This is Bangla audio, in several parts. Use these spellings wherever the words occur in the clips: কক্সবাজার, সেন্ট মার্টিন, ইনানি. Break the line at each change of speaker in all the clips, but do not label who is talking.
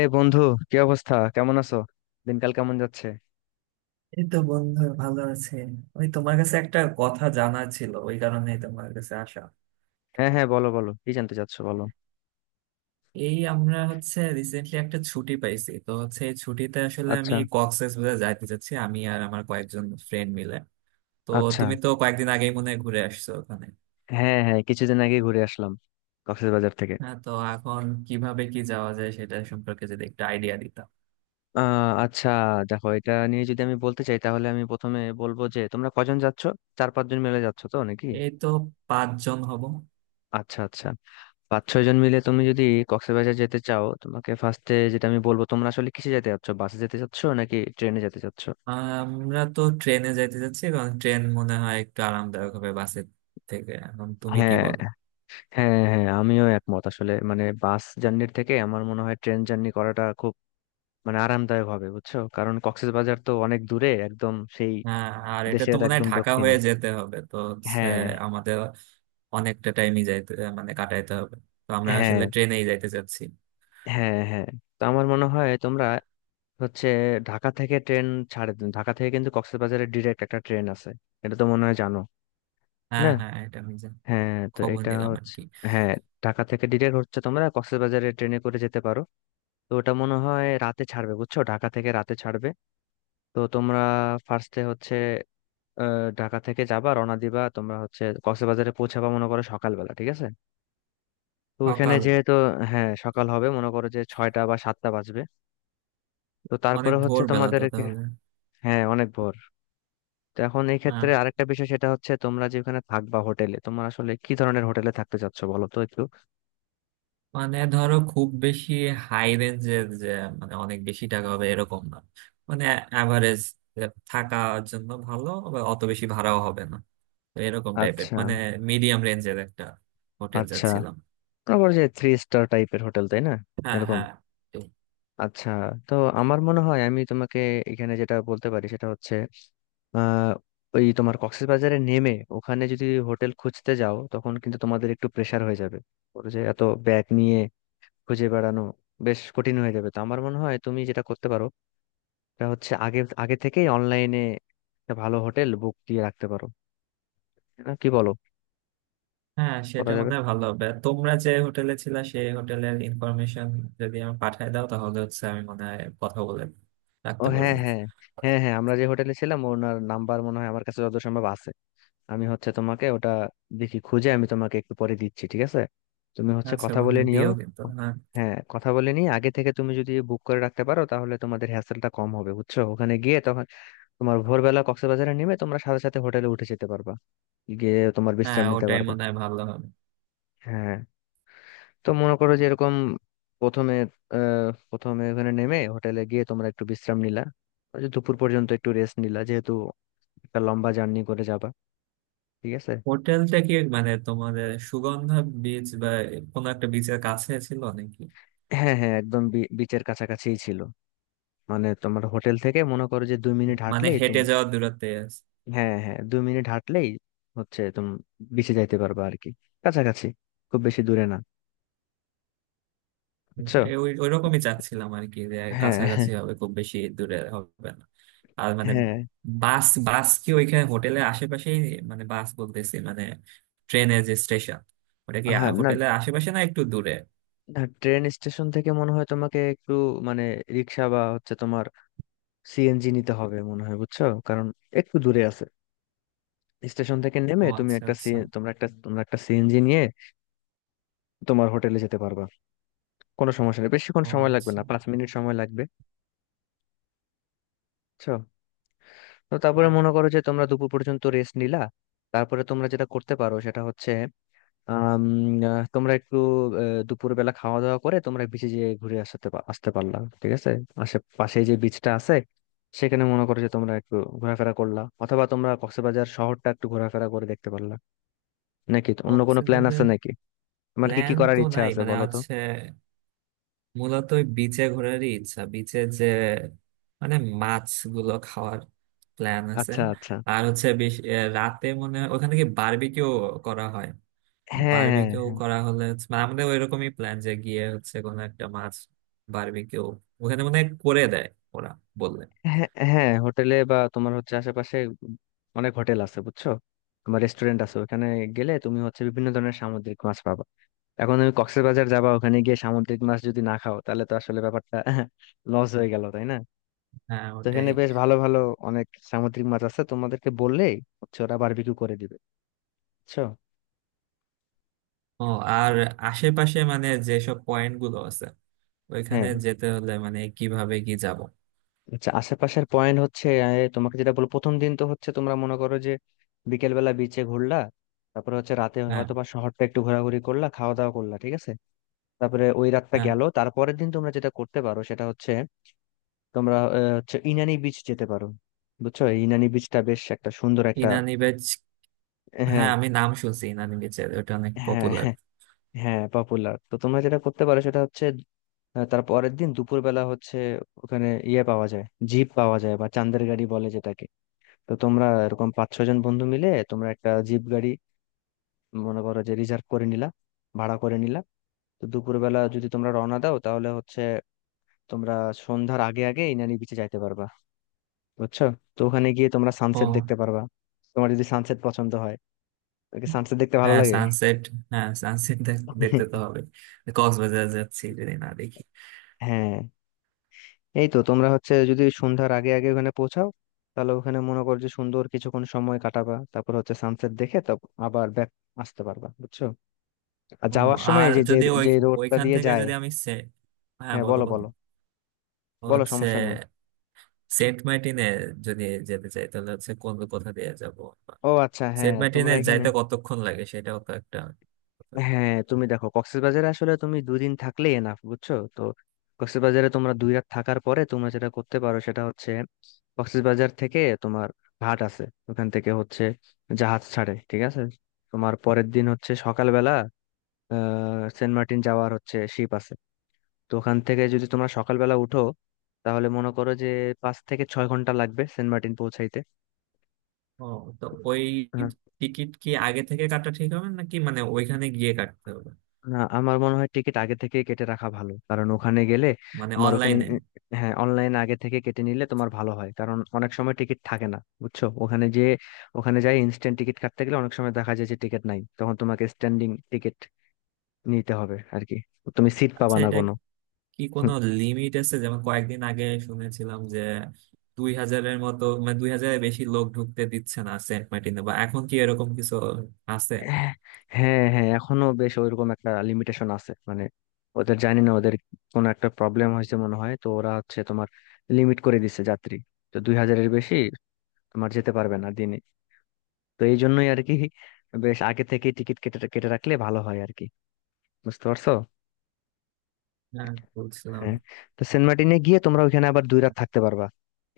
এই বন্ধু, কি অবস্থা? কেমন আছো? দিনকাল কেমন যাচ্ছে?
এই তো বন্ধু ভালো আছে। ওই তোমার কাছে একটা কথা জানা ছিল, ওই কারণেই তোমার কাছে আসা।
হ্যাঁ হ্যাঁ, বলো বলো, কি জানতে চাচ্ছো বলো।
আমরা হচ্ছে রিসেন্টলি একটা ছুটি পাইছি, তো হচ্ছে এই ছুটিতে আসলে আমি
আচ্ছা
কক্সবাজার যাইতে চাচ্ছি, আমি আর আমার কয়েকজন ফ্রেন্ড মিলে। তো
আচ্ছা।
তুমি তো কয়েকদিন আগেই মনে হয় ঘুরে আসছো ওখানে?
হ্যাঁ হ্যাঁ, কিছুদিন আগে ঘুরে আসলাম কক্সবাজার থেকে।
হ্যাঁ, তো এখন কিভাবে কি যাওয়া যায় সেটা সম্পর্কে যদি একটা আইডিয়া দিতাম।
আচ্ছা। দেখো, এটা নিয়ে যদি আমি বলতে চাই তাহলে আমি প্রথমে বলবো যে তোমরা কজন যাচ্ছো? চার পাঁচজন মিলে যাচ্ছো তো নাকি?
এই তো, পাঁচজন হব।
আচ্ছা আচ্ছা। পাঁচ ছয় জন মিলে তুমি যদি কক্সবাজার যেতে চাও, তোমাকে ফার্স্টে যেটা আমি বলবো, তোমরা আসলে কিসে যেতে চাচ্ছো? বাসে যেতে চাচ্ছো নাকি ট্রেনে যেতে চাচ্ছো?
আমরা তো ট্রেনে যাইতে চাচ্ছি, কারণ ট্রেন মনে হয় একটু আরামদায়ক হবে বাসের থেকে। এখন তুমি কি
হ্যাঁ
বলো?
হ্যাঁ হ্যাঁ, আমিও একমত। আসলে মানে বাস জার্নির থেকে আমার মনে হয় ট্রেন জার্নি করাটা খুব মানে আরামদায়ক হবে, বুঝছো? কারণ কক্সবাজার তো অনেক দূরে, একদম সেই
হ্যাঁ, আর এটা
দেশের
তো মনে হয়
একদম
ঢাকা
দক্ষিণে।
হয়ে যেতে হবে, তো হচ্ছে
হ্যাঁ।
আমাদের অনেকটা টাইমই যাইতে মানে কাটাইতে হবে। তো আমরা
হ্যাঁ
আসলে ট্রেনেই যাইতে চাচ্ছি।
হ্যাঁ তো আমার মনে হয় তোমরা হচ্ছে ঢাকা থেকে ট্রেন ছাড়ে, ঢাকা থেকে কিন্তু কক্সবাজারে ডিরেক্ট একটা ট্রেন আছে, এটা তো মনে হয় জানো।
হ্যাঁ
না
হ্যাঁ, এটা আমি
হ্যাঁ, তো
খবর
এটা
নিলাম আর
হচ্ছে
কি।
হ্যাঁ ঢাকা থেকে ডিরেক্ট হচ্ছে তোমরা কক্সবাজারে ট্রেনে করে যেতে পারো। তো ওটা মনে হয় রাতে ছাড়বে, বুঝছো? ঢাকা থেকে রাতে ছাড়বে। তো তোমরা ফার্স্টে হচ্ছে ঢাকা থেকে যাবা, রওনা দিবা, তোমরা হচ্ছে কক্সবাজারে পৌঁছাবা মনে করো সকালবেলা, ঠিক আছে? তো ওখানে
সকাল।
যেহেতু হ্যাঁ সকাল হবে, মনে করো যে 6টা বা 7টা বাজবে। তো
অনেক
তারপরে হচ্ছে
ভোর বেলা তো
তোমাদেরকে
তাহলে।
হ্যাঁ অনেক ভোর। তো এখন এই
হ্যাঁ,
ক্ষেত্রে আরেকটা বিষয় সেটা হচ্ছে তোমরা যে ওখানে থাকবা হোটেলে, তোমরা আসলে কি ধরনের হোটেলে থাকতে চাচ্ছ বলো তো একটু।
মানে ধরো খুব বেশি হাই রেঞ্জের যে মানে অনেক বেশি টাকা হবে এরকম না। মানে অ্যাভারেজ, থাকার জন্য ভালো আবার অত বেশি ভাড়াও হবে না। তো এরকম টাইপের,
আচ্ছা
মানে মিডিয়াম রেঞ্জের একটা হোটেল
আচ্ছা।
যাচ্ছিলাম।
তারপর যে থ্রি স্টার টাইপের হোটেল, তাই না?
হ্যাঁ
এরকম
হ্যাঁ।
আচ্ছা। তো আমার মনে হয় আমি তোমাকে এখানে যেটা বলতে পারি সেটা হচ্ছে আহ ওই তোমার কক্সবাজারে নেমে ওখানে যদি হোটেল খুঁজতে যাও তখন কিন্তু তোমাদের একটু প্রেসার হয়ে যাবে, ওর যে এত ব্যাগ নিয়ে খুঁজে বেড়ানো বেশ কঠিন হয়ে যাবে। তো আমার মনে হয় তুমি যেটা করতে পারো সেটা হচ্ছে আগে আগে থেকেই অনলাইনে একটা ভালো হোটেল বুক দিয়ে রাখতে পারো, না কি বলো?
হ্যাঁ,
করা
সেটা
যাবে।
মনে হয় ভালো হবে। আর তোমরা যে হোটেলে ছিলা সেই হোটেলের ইনফরমেশন যদি আমি পাঠায় দাও তাহলে হচ্ছে আমি মনে হয় কথা বলে
ও
রাখতে
হ্যাঁ
পারবো।
হ্যাঁ। হ্যাঁ আমরা যে হোটেলে ছিলাম ওনার নাম্বার মনে হয় আমার কাছে যত সম্ভব আছে। আমি হচ্ছে তোমাকে ওটা দেখি খুঁজে, আমি তোমাকে একটু পরে দিচ্ছি, ঠিক আছে? তুমি হচ্ছে
আচ্ছা
কথা বলে
বন্ধু,
নিও।
দিও কিন্তু, হ্যাঁ।
হ্যাঁ, কথা বলে নিয়ে আগে থেকে তুমি যদি বুক করে রাখতে পারো তাহলে তোমাদের হ্যাসেলটা কম হবে, বুঝছো? ওখানে গিয়ে তখন তোমার ভোরবেলা কক্সবাজারে নেমে তোমরা সাথে সাথে হোটেলে উঠে যেতে পারবা, গিয়ে তোমার
হ্যাঁ,
বিশ্রাম নিতে
ওটাই
পারবা।
মনে হয় ভালো হবে।
হ্যাঁ। তো মনে করো যে এরকম প্রথমে প্রথমে ওখানে নেমে হোটেলে গিয়ে তোমরা একটু বিশ্রাম নিলা, ওই যে দুপুর পর্যন্ত একটু রেস্ট নিলা, যেহেতু একটা লম্বা জার্নি করে যাবা, ঠিক আছে?
হোটেলটা কি মানে তোমাদের সুগন্ধা বিচ বা কোনো একটা বিচের কাছে ছিল নাকি?
হ্যাঁ হ্যাঁ, একদম বিচের কাছাকাছিই ছিল। মানে তোমার হোটেল থেকে মনে করো যে 2 মিনিট
মানে
হাঁটলেই
হেঁটে
তুমি
যাওয়ার দূরত্বে?
হ্যাঁ হ্যাঁ 2 মিনিট হাঁটলেই হচ্ছে তুমি বিচে যাইতে পারবে আর কি, কাছাকাছি, খুব বেশি দূরে না, বুঝছো?
এ, ওই ওইরকমই চাচ্ছিলাম আর কি, যে
হ্যাঁ হ্যাঁ
কাছাকাছি হবে, খুব বেশি দূরে হবে না। আর মানে
হ্যাঁ
বাস বাস কি ওইখানে হোটেলের আশেপাশেই? মানে বাস বলতেছি, মানে ট্রেনের যে স্টেশন, ওটা কি
হ্যাঁ, না।
হোটেলের আশেপাশে না একটু দূরে?
না, ট্রেন স্টেশন থেকে মনে হয় তোমাকে একটু মানে রিক্সা বা হচ্ছে তোমার সিএনজি নিতে হবে মনে হয়, বুঝছো? কারণ একটু দূরে আছে। স্টেশন থেকে নেমে
ও
তুমি
আচ্ছা
একটা
আচ্ছা।
তোমরা একটা সিএনজি নিয়ে তোমার হোটেলে যেতে পারবা, কোনো সমস্যা নেই, বেশিক্ষণ
ও
সময় লাগবে
আচ্ছা।
না, 5 মিনিট সময় লাগবে, বুঝছো? তো তারপরে
হ্যাঁ।
মনে করো যে তোমরা দুপুর পর্যন্ত রেস্ট নিলা, তারপরে তোমরা যেটা করতে পারো সেটা হচ্ছে আম, তোমরা একটু দুপুর বেলা খাওয়া দাওয়া করে তোমরা বিচে যেয়ে ঘুরে আসতে পারলা, ঠিক আছে? আশেপাশে যে বিচটা আছে সেখানে মনে করো যে তোমরা একটু ঘোরাফেরা করলা, অথবা তোমরা কক্সবাজার শহরটা একটু ঘোরাফেরা করে দেখতে পারলা। নাকি তো অন্য কোনো প্ল্যান আছে
কক্সবাজারের
নাকি? তোমার কি কি
প্ল্যান
করার
তো
ইচ্ছা
নাই,
আছে
মানে
বলো তো।
হচ্ছে মূলত ওই বিচে ঘোরারই ইচ্ছা। বিচে যে মানে মাছগুলো খাওয়ার প্ল্যান আছে।
আচ্ছা আচ্ছা।
আর হচ্ছে বেশ রাতে মনে হয় ওখানে কি বারবিকিউ করা হয়?
হ্যাঁ
বারবিকিউ
হ্যাঁ।
করা হলে হচ্ছে, মানে আমাদের ওইরকমই প্ল্যান, যে গিয়ে হচ্ছে কোনো একটা মাছ বারবিকিউ ওখানে মনে হয় করে দেয় ওরা, বললে।
হ্যাঁ হোটেলে বা তোমার হচ্ছে আশেপাশে অনেক হোটেল আছে বুঝছো, তোমার রেস্টুরেন্ট আছে, ওখানে গেলে তুমি হচ্ছে বিভিন্ন ধরনের সামুদ্রিক মাছ পাবা। এখন তুমি কক্সবাজার যাবা ওখানে গিয়ে সামুদ্রিক মাছ যদি না খাও তাহলে তো আসলে ব্যাপারটা লস হয়ে গেল তাই না?
হ্যাঁ,
তো
ওটাই।
এখানে বেশ ভালো ভালো অনেক সামুদ্রিক মাছ আছে, তোমাদেরকে বললেই হচ্ছে ওরা বারবিকিউ করে দিবে, বুঝছো?
ও। আর আশেপাশে মানে যেসব পয়েন্ট গুলো আছে ওইখানে
হ্যাঁ
যেতে হলে মানে কিভাবে কি যাব?
আচ্ছা, আশেপাশের পয়েন্ট হচ্ছে তোমাকে যেটা বলবো, প্রথম দিন তো হচ্ছে তোমরা মনে করো যে বিকেল বেলা বিচে ঘুরলা, তারপরে হচ্ছে রাতে
হ্যাঁ
হয়তো বা শহরটা একটু ঘোরাঘুরি করলা, খাওয়া দাওয়া করলা, ঠিক আছে? তারপরে ওই রাতটা
হ্যাঁ।
গেল, তারপরের দিন তোমরা যেটা করতে পারো সেটা হচ্ছে তোমরা হচ্ছে ইনানি বিচ যেতে পারো, বুঝছো? এই ইনানি বিচটা বেশ একটা সুন্দর একটা
ইনানি।
হ্যাঁ।
হ্যাঁ, আমি নাম শুনছি ইনানি বিচের, ওটা অনেক
হ্যাঁ
পপুলার।
হ্যাঁ হ্যাঁ পপুলার, তো তোমরা যেটা করতে পারো সেটা হচ্ছে তার পরের দিন দুপুরবেলা হচ্ছে ওখানে ইয়ে পাওয়া যায়, জিপ পাওয়া যায় বা চান্দের গাড়ি বলে যেটাকে। তো তোমরা এরকম পাঁচ ছজন বন্ধু মিলে তোমরা একটা জিপ গাড়ি মনে করো যে রিজার্ভ করে নিলা, ভাড়া করে নিলা। তো দুপুরবেলা যদি তোমরা রওনা দাও তাহলে হচ্ছে তোমরা সন্ধ্যার আগে আগে ইনানি বিচে যাইতে পারবা, বুঝছো? তো ওখানে গিয়ে তোমরা
ও।
সানসেট দেখতে পারবা, তোমার যদি সানসেট পছন্দ হয়, তোকে সানসেট দেখতে ভালো
হ্যাঁ
লাগে।
সানসেট, হ্যাঁ সানসেট দেখতে তো হবে, কক্সবাজার যাচ্ছি যদি না দেখি।
হ্যাঁ, এই তো তোমরা হচ্ছে যদি সন্ধ্যার আগে আগে ওখানে পৌঁছাও তাহলে ওখানে মনে করো যে সুন্দর কিছুক্ষণ সময় কাটাবা, তারপর হচ্ছে সানসেট দেখে তো আবার ব্যাক আসতে পারবা, বুঝছো? আর
ও।
যাওয়ার সময়
আর
এই যে যে
যদি ওই
যে রোডটা
ওইখান
দিয়ে
থেকে
যায়।
যদি আমি সে- হ্যাঁ
হ্যাঁ
বলো
বলো
বলো।
বলো, বলো
হচ্ছে
সমস্যা নেই।
সেন্ট মার্টিনে যদি যেতে চাই তাহলে হচ্ছে কোন কোথা দিয়ে যাব?
ও আচ্ছা, হ্যাঁ
সেন্ট
তোমরা
মার্টিনে
এখানে
যাইতে কতক্ষণ লাগে সেটাও তো একটা কথা।
হ্যাঁ। তুমি দেখো কক্সবাজারে আসলে তুমি দুদিন থাকলে এনাফ, বুঝছো তো? কক্সবাজারে তোমরা 2 রাত থাকার পরে তোমরা যেটা করতে পারো সেটা হচ্ছে কক্সবাজার থেকে তোমার ঘাট আছে, ওখান থেকে হচ্ছে জাহাজ ছাড়ে, ঠিক আছে? তোমার পরের দিন হচ্ছে সকালবেলা সেন্ট মার্টিন যাওয়ার হচ্ছে শিপ আছে। তো ওখান থেকে যদি তোমরা সকালবেলা উঠো তাহলে মনে করো যে 5 থেকে 6 ঘন্টা লাগবে সেন্ট মার্টিন পৌঁছাইতে।
ও। তো ওই
হ্যাঁ?
টিকিট কি আগে থেকে কাটা ঠিক হবে নাকি মানে ওইখানে গিয়ে কাটতে হবে?
না, আমার মনে হয় টিকিট আগে থেকে কেটে রাখা ভালো, কারণ ওখানে গেলে
মানে
তোমার ওখানে
অনলাইনে।
হ্যাঁ অনলাইন আগে থেকে কেটে নিলে তোমার ভালো হয়, কারণ অনেক সময় টিকিট থাকে না, বুঝছো? ওখানে যে ওখানে যাই ইনস্ট্যান্ট টিকিট কাটতে গেলে অনেক সময় দেখা যায় যে টিকিট নাই, তখন তোমাকে স্ট্যান্ডিং টিকিট নিতে হবে আর কি, তুমি সিট পাবা
আচ্ছা,
না
এটা
কোনো।
কি
হুম।
কোনো লিমিট আছে? যেমন কয়েকদিন আগে শুনেছিলাম যে 2,000-এর মতো, মানে 2,000-এর বেশি লোক ঢুকতে দিচ্ছে না সেন্ট মার্টিনে, বা এখন কি এরকম কিছু আছে?
হ্যাঁ হ্যাঁ, এখনো বেশ ওইরকম একটা লিমিটেশন আছে, মানে ওদের জানি না ওদের কোনো একটা প্রবলেম হয়েছে মনে হয়, তো ওরা হচ্ছে তোমার লিমিট করে দিছে যাত্রী, তো 2 হাজারের বেশি তোমার যেতে পারবে না দিনে। তো এই জন্যই আর কি বেশ আগে থেকে টিকিট কেটে কেটে রাখলে ভালো হয় আর কি, বুঝতে পারছো?
হ্যাঁ, বলছিলাম।
হ্যাঁ। তো সেন্ট মার্টিনে গিয়ে তোমরা ওইখানে আবার 2 রাত থাকতে পারবা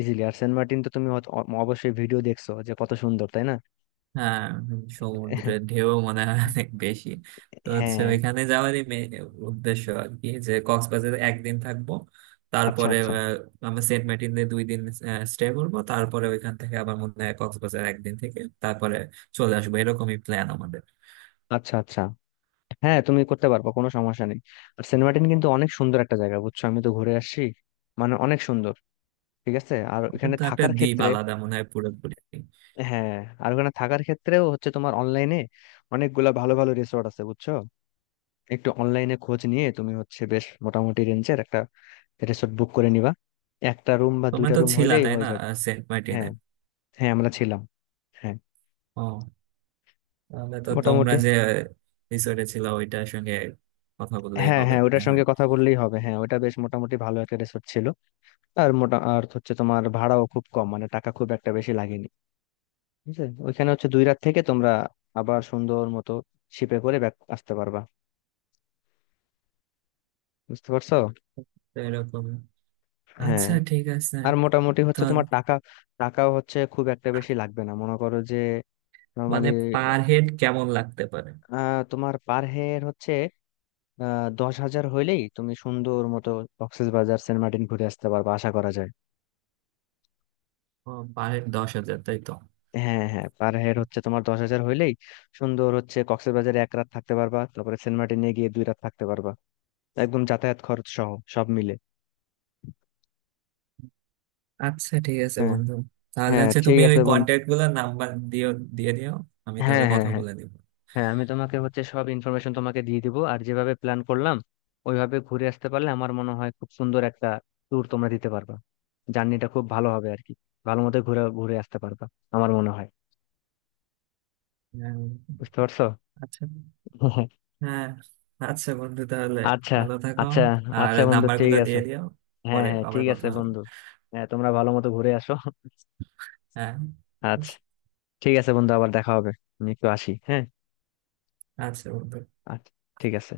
ইজিলি। আর সেন্ট মার্টিন তো তুমি অবশ্যই ভিডিও দেখছো যে কত সুন্দর, তাই না?
হ্যাঁ, সমুদ্রের ঢেউ মনে হয় অনেক বেশি। তো হচ্ছে
হ্যাঁ
ওইখানে যাওয়ারই main উদ্দেশ্য আর কি, যে কক্সবাজারে একদিন থাকবো,
আচ্ছা
তারপরে
আচ্ছা।
আহ, আমরা সেন্ট মার্টিনে দুই দিন স্টে করবো, তারপরে ওইখান থেকে আবার মনে হয় কক্সবাজার একদিন থেকে তারপরে চলে আসবো, এরকমই প্ল্যান আমাদের।
আচ্ছা আচ্ছা, হ্যাঁ তুমি করতে পারবা, কোনো সমস্যা নেই। আর সেন্ট মার্টিন কিন্তু অনেক সুন্দর একটা জায়গা, বুঝছো? আমি তো ঘুরে আসছি, মানে অনেক সুন্দর। ঠিক আছে, আর
ওটা
ওখানে
তো একটা
থাকার
দ্বীপ,
ক্ষেত্রে
আলাদা মনে হয় পুরোপুরি।
হ্যাঁ আর ওখানে থাকার ক্ষেত্রেও হচ্ছে তোমার অনলাইনে অনেকগুলা ভালো ভালো রিসোর্ট আছে, বুঝছো? একটু অনলাইনে খোঁজ নিয়ে তুমি হচ্ছে বেশ মোটামুটি রেঞ্জের একটা রিসোর্ট বুক করে নিবা, একটা রুম বা
তোমরা
দুইটা
তো
রুম
ছিলা
হইলেই
তাই
হয়ে
না
যাবে।
আহ, সেন্ট মার্টিনে?
হ্যাঁ হ্যাঁ আমরা ছিলাম, হ্যাঁ
ও, তাহলে তো তোমরা
মোটামুটি।
যে রিসোর্টে ছিল ওইটার সঙ্গে কথা বললেই
হ্যাঁ
হবে
হ্যাঁ,
মনে
ওটার
হয়।
সঙ্গে কথা বললেই হবে, হ্যাঁ ওটা বেশ মোটামুটি ভালো একটা রিসোর্ট ছিল। আর হচ্ছে তোমার ভাড়াও খুব কম, মানে টাকা খুব একটা বেশি লাগেনি, বুঝলে? ওইখানে হচ্ছে 2 রাত থেকে তোমরা আবার সুন্দর মতো শিপে করে ব্যাক আসতে পারবা, বুঝতে পারছো?
তো এরকম।
হ্যাঁ।
আচ্ছা, ঠিক আছে।
আর মোটামুটি হচ্ছে
ধর
তোমার টাকাও হচ্ছে খুব একটা বেশি লাগবে না, মনে করো যে
মানে
নর্মালি
পার হেড কেমন লাগতে পারে?
তোমার পার হেড হচ্ছে 10 হাজার হইলেই তুমি সুন্দর মতো কক্সবাজার সেন্ট মার্টিন ঘুরে আসতে পারবে আশা করা যায়।
ও, পার হেড 10,000 তাই তো?
হ্যাঁ হ্যাঁ পার হেড হচ্ছে তোমার 10 হাজার হইলেই সুন্দর হচ্ছে কক্সবাজারে 1 রাত থাকতে পারবা, তারপরে সেন্ট মার্টিনে গিয়ে 2 রাত থাকতে পারবা একদম যাতায়াত খরচ সহ সব মিলে।
আচ্ছা ঠিক আছে
হ্যাঁ
বন্ধু, তাহলে
হ্যাঁ
হচ্ছে
ঠিক
তুমি ওই
আছে বন্ধু।
কন্ট্যাক্ট গুলোর নাম্বার দিও, দিয়ে দিও। আমি তাহলে
হ্যাঁ হ্যাঁ
কথা
হ্যাঁ
বলে দিব।
হ্যাঁ আমি তোমাকে হচ্ছে সব ইনফরমেশন তোমাকে দিয়ে দিব, আর যেভাবে প্ল্যান করলাম ওইভাবে ঘুরে আসতে পারলে আমার মনে হয় খুব সুন্দর একটা ট্যুর তোমরা দিতে পারবা, জার্নিটা খুব ভালো হবে আর কি, ভালো মতো ঘুরে ঘুরে আসতে পারবা আমার মনে হয়,
হ্যাঁ।
বুঝতে পারছো?
আচ্ছা। হ্যাঁ। আচ্ছা বন্ধু, তাহলে
আচ্ছা
ভালো থাকো।
আচ্ছা।
আর
আচ্ছা বন্ধু
নাম্বার
ঠিক
গুলো
আছে,
দিয়ে দিও।
হ্যাঁ
পরে
হ্যাঁ
আবার
ঠিক
কথা
আছে
হবে।
বন্ধু। হ্যাঁ তোমরা ভালো মতো ঘুরে আসো।
হ্যাঁ।
আচ্ছা,
আচ্ছা।
ঠিক আছে বন্ধু, আবার দেখা হবে। আমি একটু আসি, হ্যাঁ
আচ্ছা বন্ধু।
আচ্ছা, ঠিক আছে।